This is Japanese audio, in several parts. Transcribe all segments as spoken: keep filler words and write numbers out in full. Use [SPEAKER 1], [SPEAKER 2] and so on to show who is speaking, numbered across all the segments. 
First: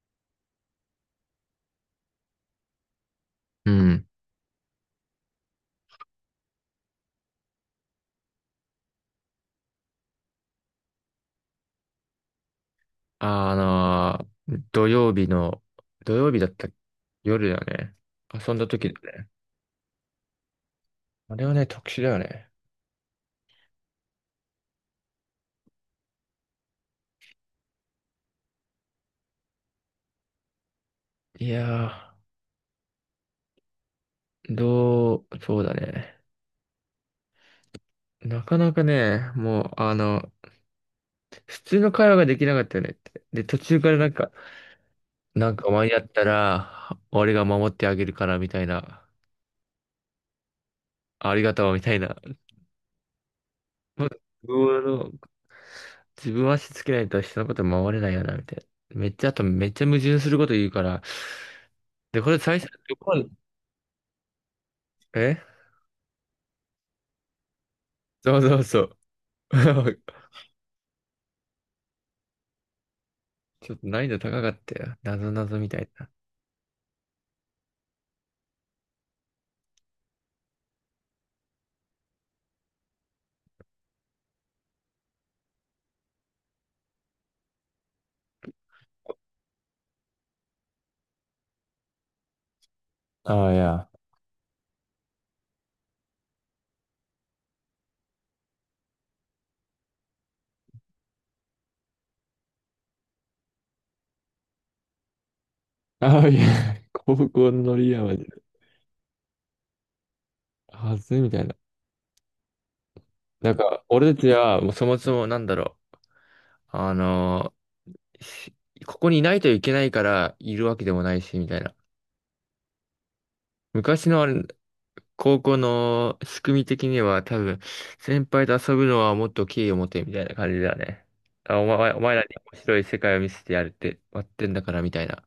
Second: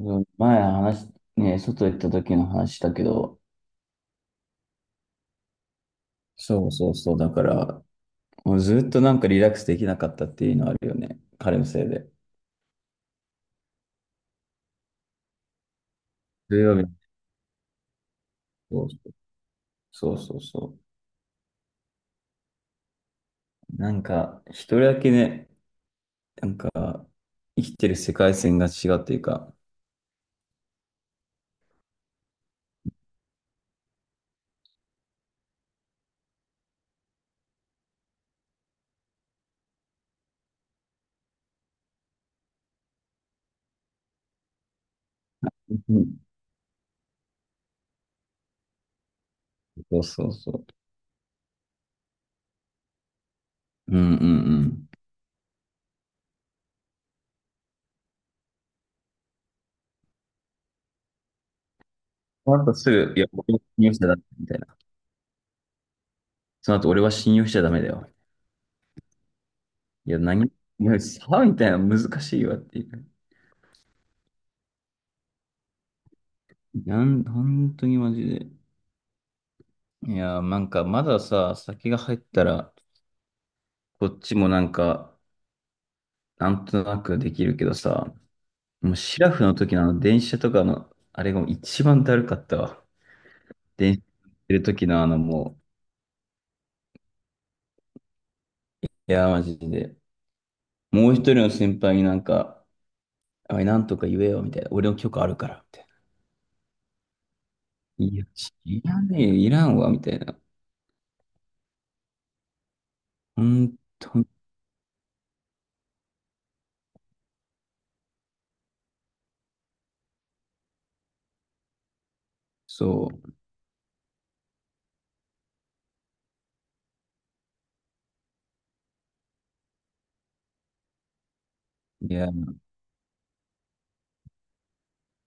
[SPEAKER 1] うん、前話、ね、外行った時の話だけど、
[SPEAKER 2] うん。
[SPEAKER 1] そうそうそう、だから、もうずっとなんかリラックスできなかったっていうのあるよね。彼のせいで。
[SPEAKER 2] あの、土曜日の、土曜日だっ
[SPEAKER 1] 土
[SPEAKER 2] た
[SPEAKER 1] 曜日の、
[SPEAKER 2] 夜だよね。遊んだ時だね。
[SPEAKER 1] そうそうそうそ
[SPEAKER 2] あれはね、特殊だよね。
[SPEAKER 1] う。なんか、一人だけね、なんか、生きてる世界線が違うっていうか、
[SPEAKER 2] いやー、どう、そうだね。なかなかね、もう、あの、普通の会話ができなかったよねって。で、途中からなんか、なんかお
[SPEAKER 1] う
[SPEAKER 2] 前やっ
[SPEAKER 1] ん、
[SPEAKER 2] たら、俺が守ってあげるから、みたいな。
[SPEAKER 1] そうそうそ
[SPEAKER 2] ありがとう、みたいな。
[SPEAKER 1] う。うんうんう
[SPEAKER 2] もうあ
[SPEAKER 1] ん。
[SPEAKER 2] の自分は足つけないと人のこと守れないよな、みたいな。めっちゃ、あとめっちゃ矛盾すること言うから、で、これ
[SPEAKER 1] そ
[SPEAKER 2] 最
[SPEAKER 1] の
[SPEAKER 2] 初、
[SPEAKER 1] 後す
[SPEAKER 2] どこ、
[SPEAKER 1] ぐ、いや、俺は信用しちゃダメみたいな。
[SPEAKER 2] え
[SPEAKER 1] その後、俺は信用しちゃダメだよ。
[SPEAKER 2] そうそうそう。
[SPEAKER 1] い や、何、いや、さあみたいな、難しいわっていう。
[SPEAKER 2] ちょっと難易度高かったよ。なぞなぞみたいな。
[SPEAKER 1] なん、本当にマジで。いやー、なんかまださ、先が入ったら、こっちもなんか、なんとなくできるけどさ、もうシラフの時のあの電車とかの、あれがもう一番だるかったわ。
[SPEAKER 2] ああ、いや。
[SPEAKER 1] 電車乗ってる時のあのもう、いやー、マジで。もう一人の先輩になんか、あい、なんとか言えよ、みたいな。俺の許可あるから、みたい
[SPEAKER 2] ああ、いや。高校のリア
[SPEAKER 1] な。
[SPEAKER 2] マ
[SPEAKER 1] い
[SPEAKER 2] ジ
[SPEAKER 1] や、
[SPEAKER 2] で。
[SPEAKER 1] いらねえよ、いらんわ、みたいな。
[SPEAKER 2] はずいみたいな。
[SPEAKER 1] ほ
[SPEAKER 2] なん
[SPEAKER 1] ん
[SPEAKER 2] か、俺
[SPEAKER 1] と
[SPEAKER 2] た
[SPEAKER 1] に、
[SPEAKER 2] ちは、もうそもそもなんだろう。あのーしここにいないといけないからいるわけでもないし、みたいな。
[SPEAKER 1] そ
[SPEAKER 2] 昔のあれ、高校の仕組み的には多分、先輩と遊ぶのはもっと敬意を持てみたいな感じだよね。あ、お前、お
[SPEAKER 1] う。い
[SPEAKER 2] 前ら
[SPEAKER 1] や、
[SPEAKER 2] に面白い世界を見せてやるって、割ってんだからみたいな。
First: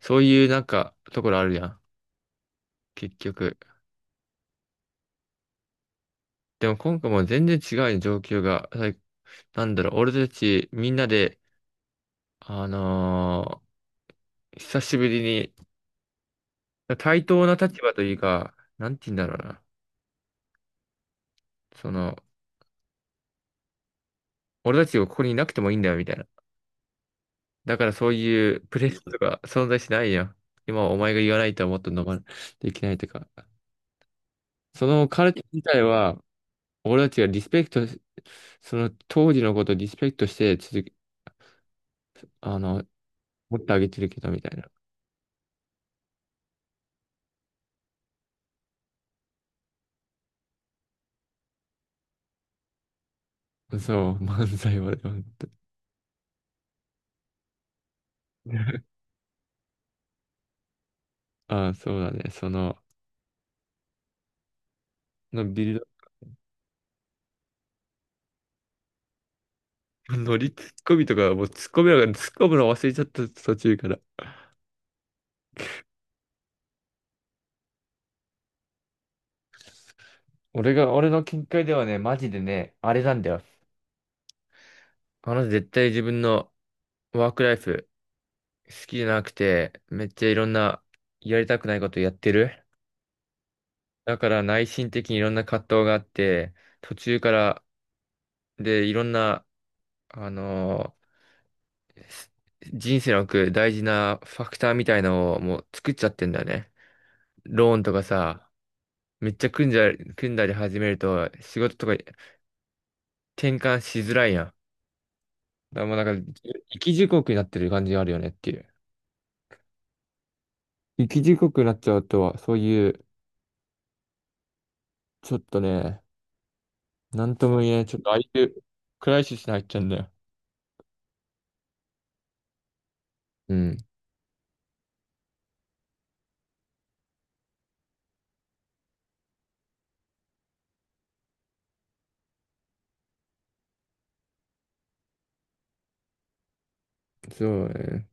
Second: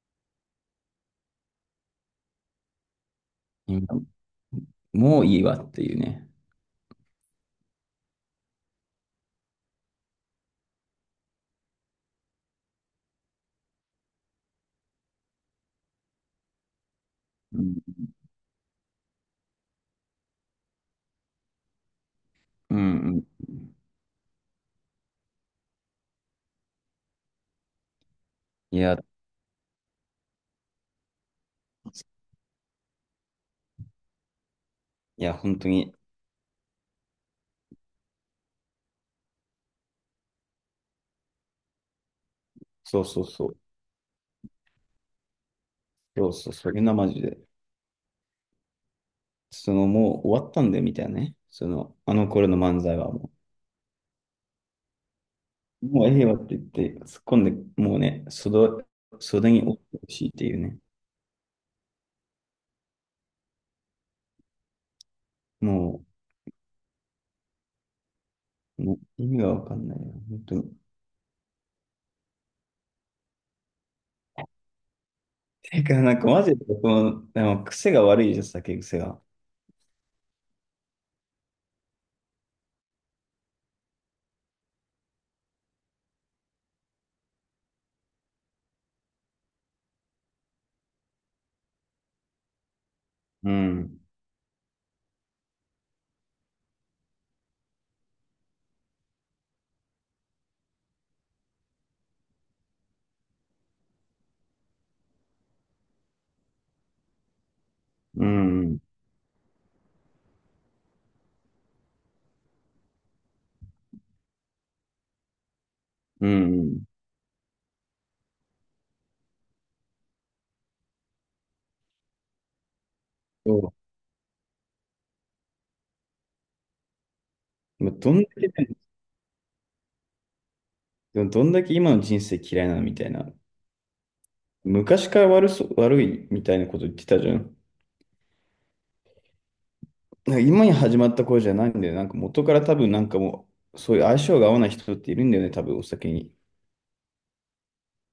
[SPEAKER 2] そういうなんか、ところあるやん。結局。
[SPEAKER 1] 今もういいわっていうね。
[SPEAKER 2] でも今回もう全然違うよ状況が。はい、なんだろう、俺たちみんなで、あのー久しぶりに、対等な
[SPEAKER 1] うん、
[SPEAKER 2] 立場というか、なんて言うんだろうな。その、
[SPEAKER 1] うん、うん。
[SPEAKER 2] 俺たちがここにいなくてもいいんだよみたいな。だからそういうプ
[SPEAKER 1] い
[SPEAKER 2] レ
[SPEAKER 1] や、
[SPEAKER 2] スとか存在しないやん。今はお前が言わないとはもっと飲まないといけないとか。その
[SPEAKER 1] い
[SPEAKER 2] カル
[SPEAKER 1] や、
[SPEAKER 2] テ
[SPEAKER 1] 本
[SPEAKER 2] 自
[SPEAKER 1] 当
[SPEAKER 2] 体
[SPEAKER 1] に。
[SPEAKER 2] は、俺たちがリスペクトし、その当時のことをリスペクトして続け、あの、
[SPEAKER 1] そうそうそう。
[SPEAKER 2] 持ってあげてるけどみたい
[SPEAKER 1] そうそう、それがマジで。その、もう終わったんだよ、みたいなね。その、あの頃の漫才はも
[SPEAKER 2] な。そう、漫才はね、本当
[SPEAKER 1] う、もうええわって言って、突っ込んで、もうね、
[SPEAKER 2] に
[SPEAKER 1] 袖、袖に折ってほしいっていうね。
[SPEAKER 2] ああ、そうだね。その、のビル
[SPEAKER 1] もう、もう意味がわかんないよ、
[SPEAKER 2] ド、ノ
[SPEAKER 1] 本
[SPEAKER 2] リ
[SPEAKER 1] 当
[SPEAKER 2] ツッ
[SPEAKER 1] に。
[SPEAKER 2] コミとか、もうツッコミなんかツッコむの忘れちゃった途中から。
[SPEAKER 1] てか、なんかマジで、この、でも癖が悪いじゃん、酒癖が。
[SPEAKER 2] 俺が、俺の見解ではね、マジでね、あれなんだよ。あの絶対自分のワークライフ好きじゃなくて、めっちゃいろんなやりたくないことやってる。
[SPEAKER 1] うん、
[SPEAKER 2] だから内心的にいろんな葛藤があって、途中からでいろんな、あのーす人生の奥大事なファクターみたいのをもう作っちゃってんだよね。ローンとか
[SPEAKER 1] う
[SPEAKER 2] さ、
[SPEAKER 1] ん、
[SPEAKER 2] めっちゃ組んじゃ、組んだり始めると仕事とか転換しづらいやん。だからもうなん
[SPEAKER 1] う
[SPEAKER 2] か、生
[SPEAKER 1] ん。
[SPEAKER 2] き地獄になってる感じがあるよねっていう。生き地獄になっちゃうとは、そういう、
[SPEAKER 1] そ
[SPEAKER 2] ちょっとね、なんとも言えな
[SPEAKER 1] う。
[SPEAKER 2] い。
[SPEAKER 1] も
[SPEAKER 2] ちょ
[SPEAKER 1] う
[SPEAKER 2] っと
[SPEAKER 1] どん
[SPEAKER 2] 相
[SPEAKER 1] だ
[SPEAKER 2] 手、
[SPEAKER 1] けね、
[SPEAKER 2] クライシスに入っちゃうんだよ。
[SPEAKER 1] でもどんだけ今の人生嫌いなのみたいな。
[SPEAKER 2] うん。
[SPEAKER 1] 昔から悪そう、悪いみたいなこと言ってたじゃん。なんか今に始まった頃じゃないんだよね。なんか元から多分なんかもう、そういう相性が合わない人っているんだよね、多分お酒に。い
[SPEAKER 2] そうだね。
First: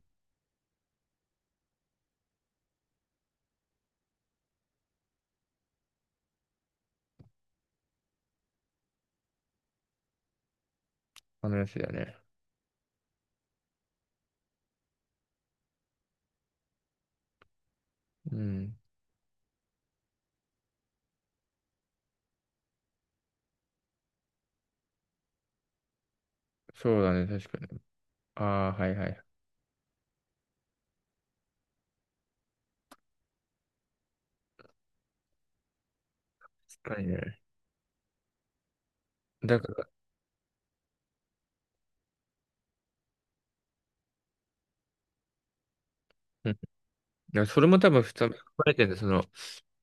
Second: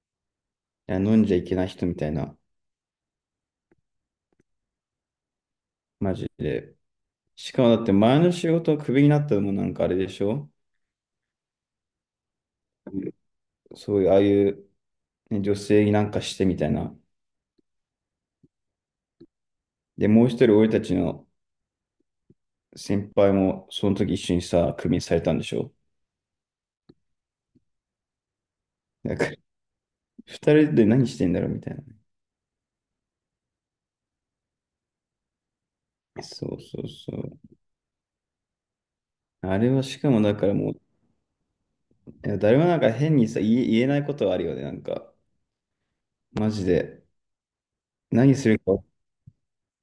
[SPEAKER 1] や、飲んじゃいけない人みたいな、マジで。しかもだって前の仕事をクビになったのもなんかあれでしょ。
[SPEAKER 2] 話だね。
[SPEAKER 1] そういう、ああいう、ね、女性になんかしてみたいな。
[SPEAKER 2] うん。
[SPEAKER 1] で、もう一人俺たちの先輩もその時一緒にさ、クビにされたんでしょ。
[SPEAKER 2] そうだね。確かに。ああ、はいは
[SPEAKER 1] だ
[SPEAKER 2] い。
[SPEAKER 1] から、ふたりで何してんだろうみたいな。そうそう
[SPEAKER 2] 確かに
[SPEAKER 1] そ
[SPEAKER 2] ね。
[SPEAKER 1] う。あ
[SPEAKER 2] だ
[SPEAKER 1] れ
[SPEAKER 2] か
[SPEAKER 1] は
[SPEAKER 2] ら、
[SPEAKER 1] しかもだからもう、いや誰もなんか変にさ、言え、言えないことはあるよね、なんか。
[SPEAKER 2] う
[SPEAKER 1] マ
[SPEAKER 2] ん。だ
[SPEAKER 1] ジ
[SPEAKER 2] か
[SPEAKER 1] で。
[SPEAKER 2] らそれも多分普通
[SPEAKER 1] 何
[SPEAKER 2] 含
[SPEAKER 1] する
[SPEAKER 2] ま
[SPEAKER 1] か。
[SPEAKER 2] れ
[SPEAKER 1] う
[SPEAKER 2] てるんだよ。その、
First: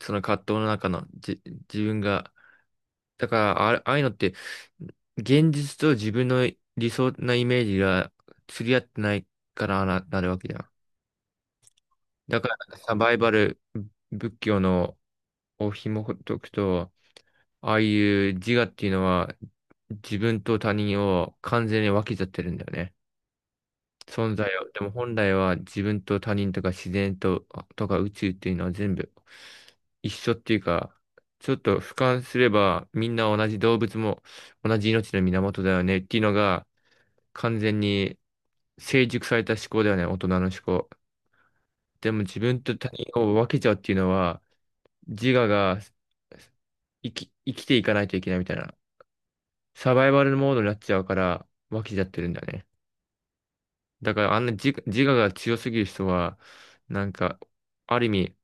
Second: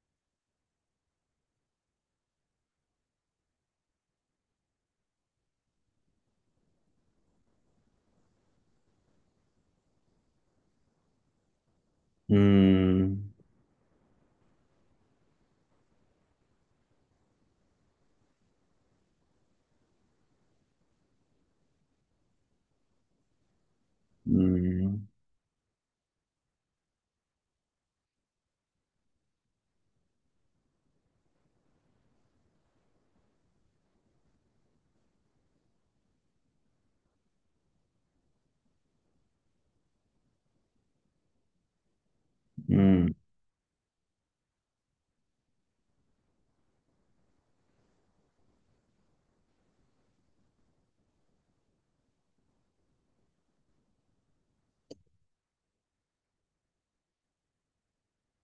[SPEAKER 2] その葛藤の中の、じ、自分が。だから、ああああいうのって、現実と自分の理想なイメージが釣り合ってないからな、なるわけじゃん。
[SPEAKER 1] ー
[SPEAKER 2] だから、サバイバ
[SPEAKER 1] ん、
[SPEAKER 2] ル、仏教のお紐解くと、ああいう自我っていうのは、自分と他人を完全に分けちゃってるんだよね。
[SPEAKER 1] う
[SPEAKER 2] 存在を。で
[SPEAKER 1] ー
[SPEAKER 2] も
[SPEAKER 1] ん、
[SPEAKER 2] 本来は自分と他人とか自然と、とか宇宙っていうのは全部一緒っていうか、ちょっと俯瞰すればみんな同じ動物も同じ命の源だよねっていうのが完全に成熟された思考だよね、大人の思考。でも自分と
[SPEAKER 1] う
[SPEAKER 2] 他
[SPEAKER 1] ん、
[SPEAKER 2] 人を分けちゃうっていうのは自我が生き、生きていかないといけないみたいな。サバイバルモードになっちゃうから、湧きちゃってるんだね。だからあんな自、自我が強すぎる人は、なんか、ある意味、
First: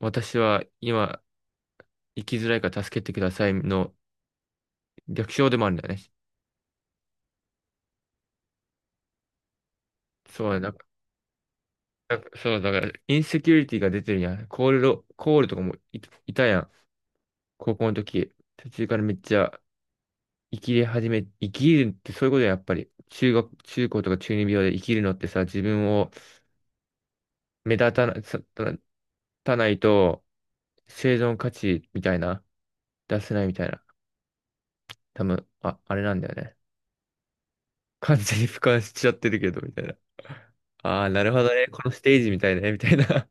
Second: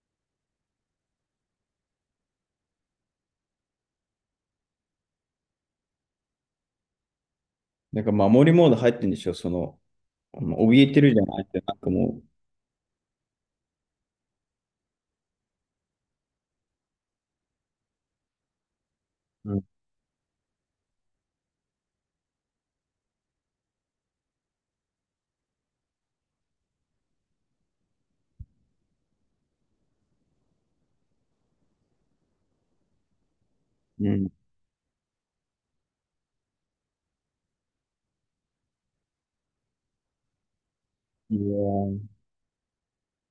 [SPEAKER 2] 私は今、生きづらいから助けてくださいの逆称でもあるんだよね。
[SPEAKER 1] なんか守りモード入ってんでしょ、その、あ
[SPEAKER 2] そ
[SPEAKER 1] の
[SPEAKER 2] うだ、だ
[SPEAKER 1] 怯えてるじゃないって、なんか
[SPEAKER 2] だ
[SPEAKER 1] も
[SPEAKER 2] そうだから、インセキュリティが出てるやん。コールド、コールとかもい、いたやん。高校の時。途中からめっち
[SPEAKER 1] う、う
[SPEAKER 2] ゃ
[SPEAKER 1] ん、
[SPEAKER 2] 生きり始め、生きるってそういうことや、やっぱり。中学、中高とか中二病で生きるのってさ、自分を目立たな、さたたないと生存価値みたいな、出せないみたいな。
[SPEAKER 1] うん。
[SPEAKER 2] 多分、あ、あれなんだよね。完全に俯瞰しちゃってるけど、みたいな。ああ、なるほどね。このステージみたいね、みたいな。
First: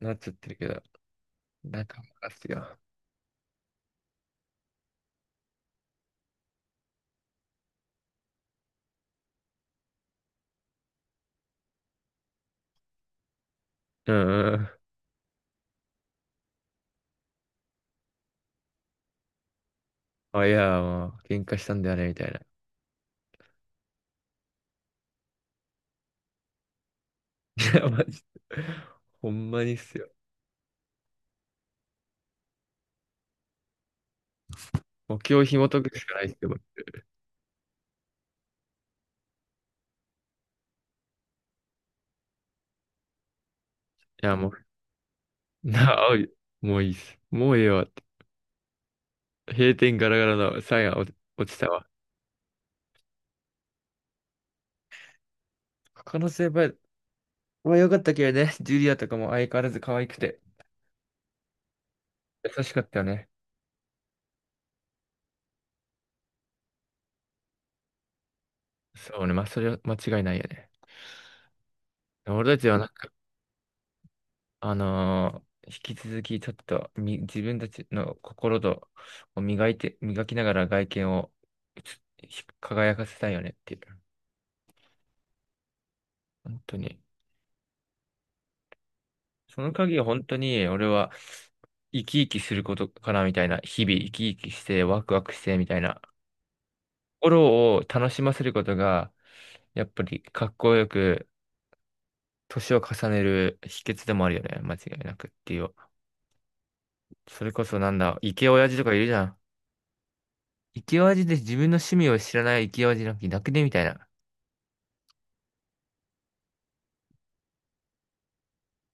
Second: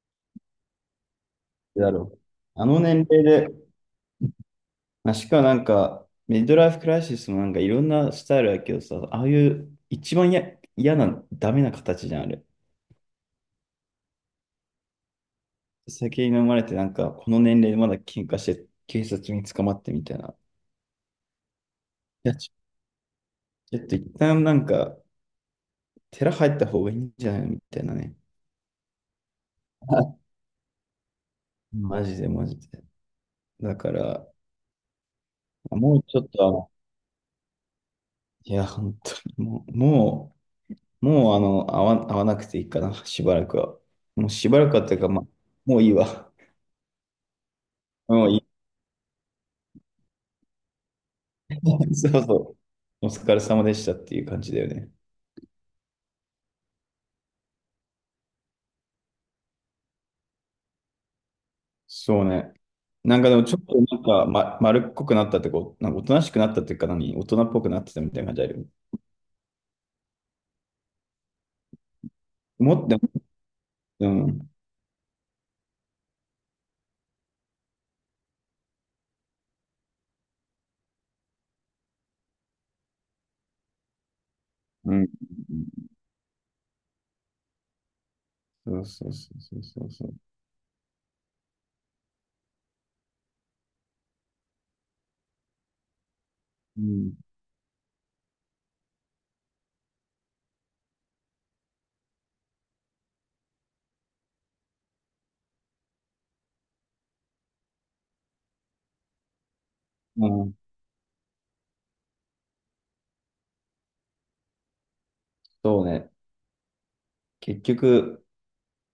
[SPEAKER 2] なっちゃってるけど。
[SPEAKER 1] い
[SPEAKER 2] なん
[SPEAKER 1] やーだ
[SPEAKER 2] か、
[SPEAKER 1] ろう。
[SPEAKER 2] 任す
[SPEAKER 1] あ
[SPEAKER 2] よ。
[SPEAKER 1] の年齢で、まあ、しかもなんか、ミッドライフクライシスもなんかいろんなスタイルだけどさ、ああいう一番や嫌な、ダメな形じゃん、あれ。
[SPEAKER 2] うんうん。
[SPEAKER 1] 酒に飲まれて、なんか、この年齢でまだ喧嘩して、警察に捕まってみたいな。
[SPEAKER 2] あ、いや、もう、喧嘩したんだよね、みた
[SPEAKER 1] い
[SPEAKER 2] い
[SPEAKER 1] や、
[SPEAKER 2] な。
[SPEAKER 1] ちちょっと一旦なんか、寺入った方がいいんじゃないみ
[SPEAKER 2] い
[SPEAKER 1] たい
[SPEAKER 2] や、
[SPEAKER 1] な
[SPEAKER 2] マ
[SPEAKER 1] ね。
[SPEAKER 2] ジで。ほんまにっすよ。
[SPEAKER 1] マジでマジで。だから、
[SPEAKER 2] 目標を紐解
[SPEAKER 1] も
[SPEAKER 2] く
[SPEAKER 1] う
[SPEAKER 2] しか
[SPEAKER 1] ち
[SPEAKER 2] な
[SPEAKER 1] ょ
[SPEAKER 2] いっ
[SPEAKER 1] っ
[SPEAKER 2] す
[SPEAKER 1] とあ
[SPEAKER 2] よ。
[SPEAKER 1] の、
[SPEAKER 2] い
[SPEAKER 1] いや、本当にもう、もう、もうあの、会わ、会わなくていいかな、しばらくは。もう
[SPEAKER 2] や、
[SPEAKER 1] し
[SPEAKER 2] もう、
[SPEAKER 1] ばらくはっていうか、まあ、もういい
[SPEAKER 2] なあ、おい、
[SPEAKER 1] わ。
[SPEAKER 2] もういいっす。もうええわって。
[SPEAKER 1] もういい。
[SPEAKER 2] 閉店ガラガラのサインが落ち落ちたわ。
[SPEAKER 1] そうそう。お疲れ様でしたっていう感じだよね。
[SPEAKER 2] 可能性は、まあ良かったけどね、ジュリアとかも相変わらず可愛くて、
[SPEAKER 1] そうね。
[SPEAKER 2] 優しかったよ
[SPEAKER 1] なん
[SPEAKER 2] ね。
[SPEAKER 1] かでもちょっとなんか、ま、丸っこくなったってこう、なんかおとなしくなったっていうか何、大人っぽくなってたみたいな感じあるよね。
[SPEAKER 2] そうね、まあそれは間違いないよね。俺たちは
[SPEAKER 1] も
[SPEAKER 2] なん
[SPEAKER 1] っと、
[SPEAKER 2] か、
[SPEAKER 1] うん、
[SPEAKER 2] あのー引き続きちょっとみ自分たちの心とを磨いて、磨きながら外見をひ輝かせたいよねっていう。
[SPEAKER 1] うん、
[SPEAKER 2] 本当に。
[SPEAKER 1] そうそうそうそ
[SPEAKER 2] そ
[SPEAKER 1] う
[SPEAKER 2] の
[SPEAKER 1] そう
[SPEAKER 2] 鍵は
[SPEAKER 1] そう。
[SPEAKER 2] 本当に俺は生き生きすることかなみたいな、日々生き生きしてワクワクしてみたいな。
[SPEAKER 1] うん、
[SPEAKER 2] 心を楽しませることが、やっぱりかっこよく年を重ねる秘訣でもあるよね。間違いなくっていう。それこそなんだ、イケオヤジとかいるじゃん。
[SPEAKER 1] うん、
[SPEAKER 2] イケオヤジで自分の趣味を知らないイケオヤジなんていなくねみたいな。
[SPEAKER 1] そうね。結局、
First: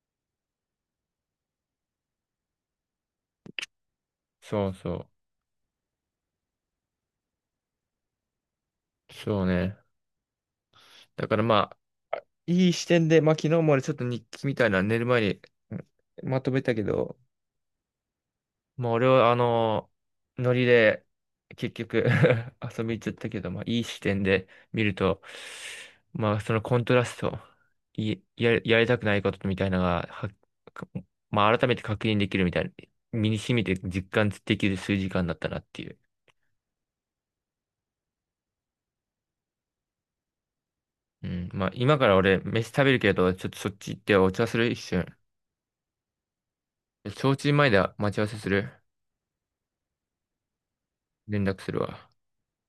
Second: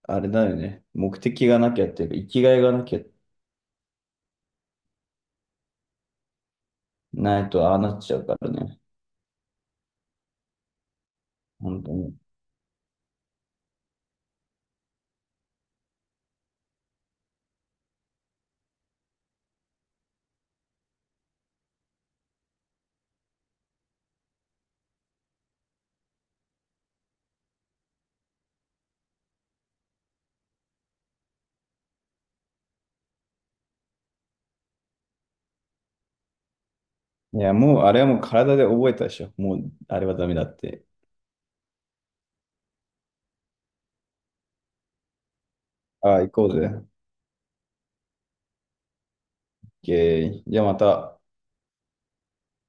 [SPEAKER 1] あれだよね。目的がなきゃっていうか、生きがいがなきゃ
[SPEAKER 2] そうそう。
[SPEAKER 1] ないとああなっちゃうからね。
[SPEAKER 2] そうね。だからま
[SPEAKER 1] 本当に。
[SPEAKER 2] あ、いい視点で、まあ昨日も俺ちょっと日記みたいなの寝る前にうんまとめたけど、もう俺はあの、ノリで結局 遊び行っちゃったけど、まあいい視点で見ると、まあそのコントラスト、い、や、やりたくないことみたいなのが、は、かまあ改めて確認できるみたいな、身に染みて実感できる数時間だったなっていう。
[SPEAKER 1] いや、もう、あれはもう体で覚えたでしょ。もう、あれはダメだって。
[SPEAKER 2] うん、まあ今から俺飯食べるけど、ちょっとそっち行ってお茶する一瞬。
[SPEAKER 1] ああ、行こうぜ。オッ
[SPEAKER 2] 焼酎前で待ち合わせする。
[SPEAKER 1] ケー。じゃあまた。オ
[SPEAKER 2] 連絡するわ。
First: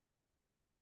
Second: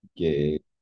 [SPEAKER 1] ッケー。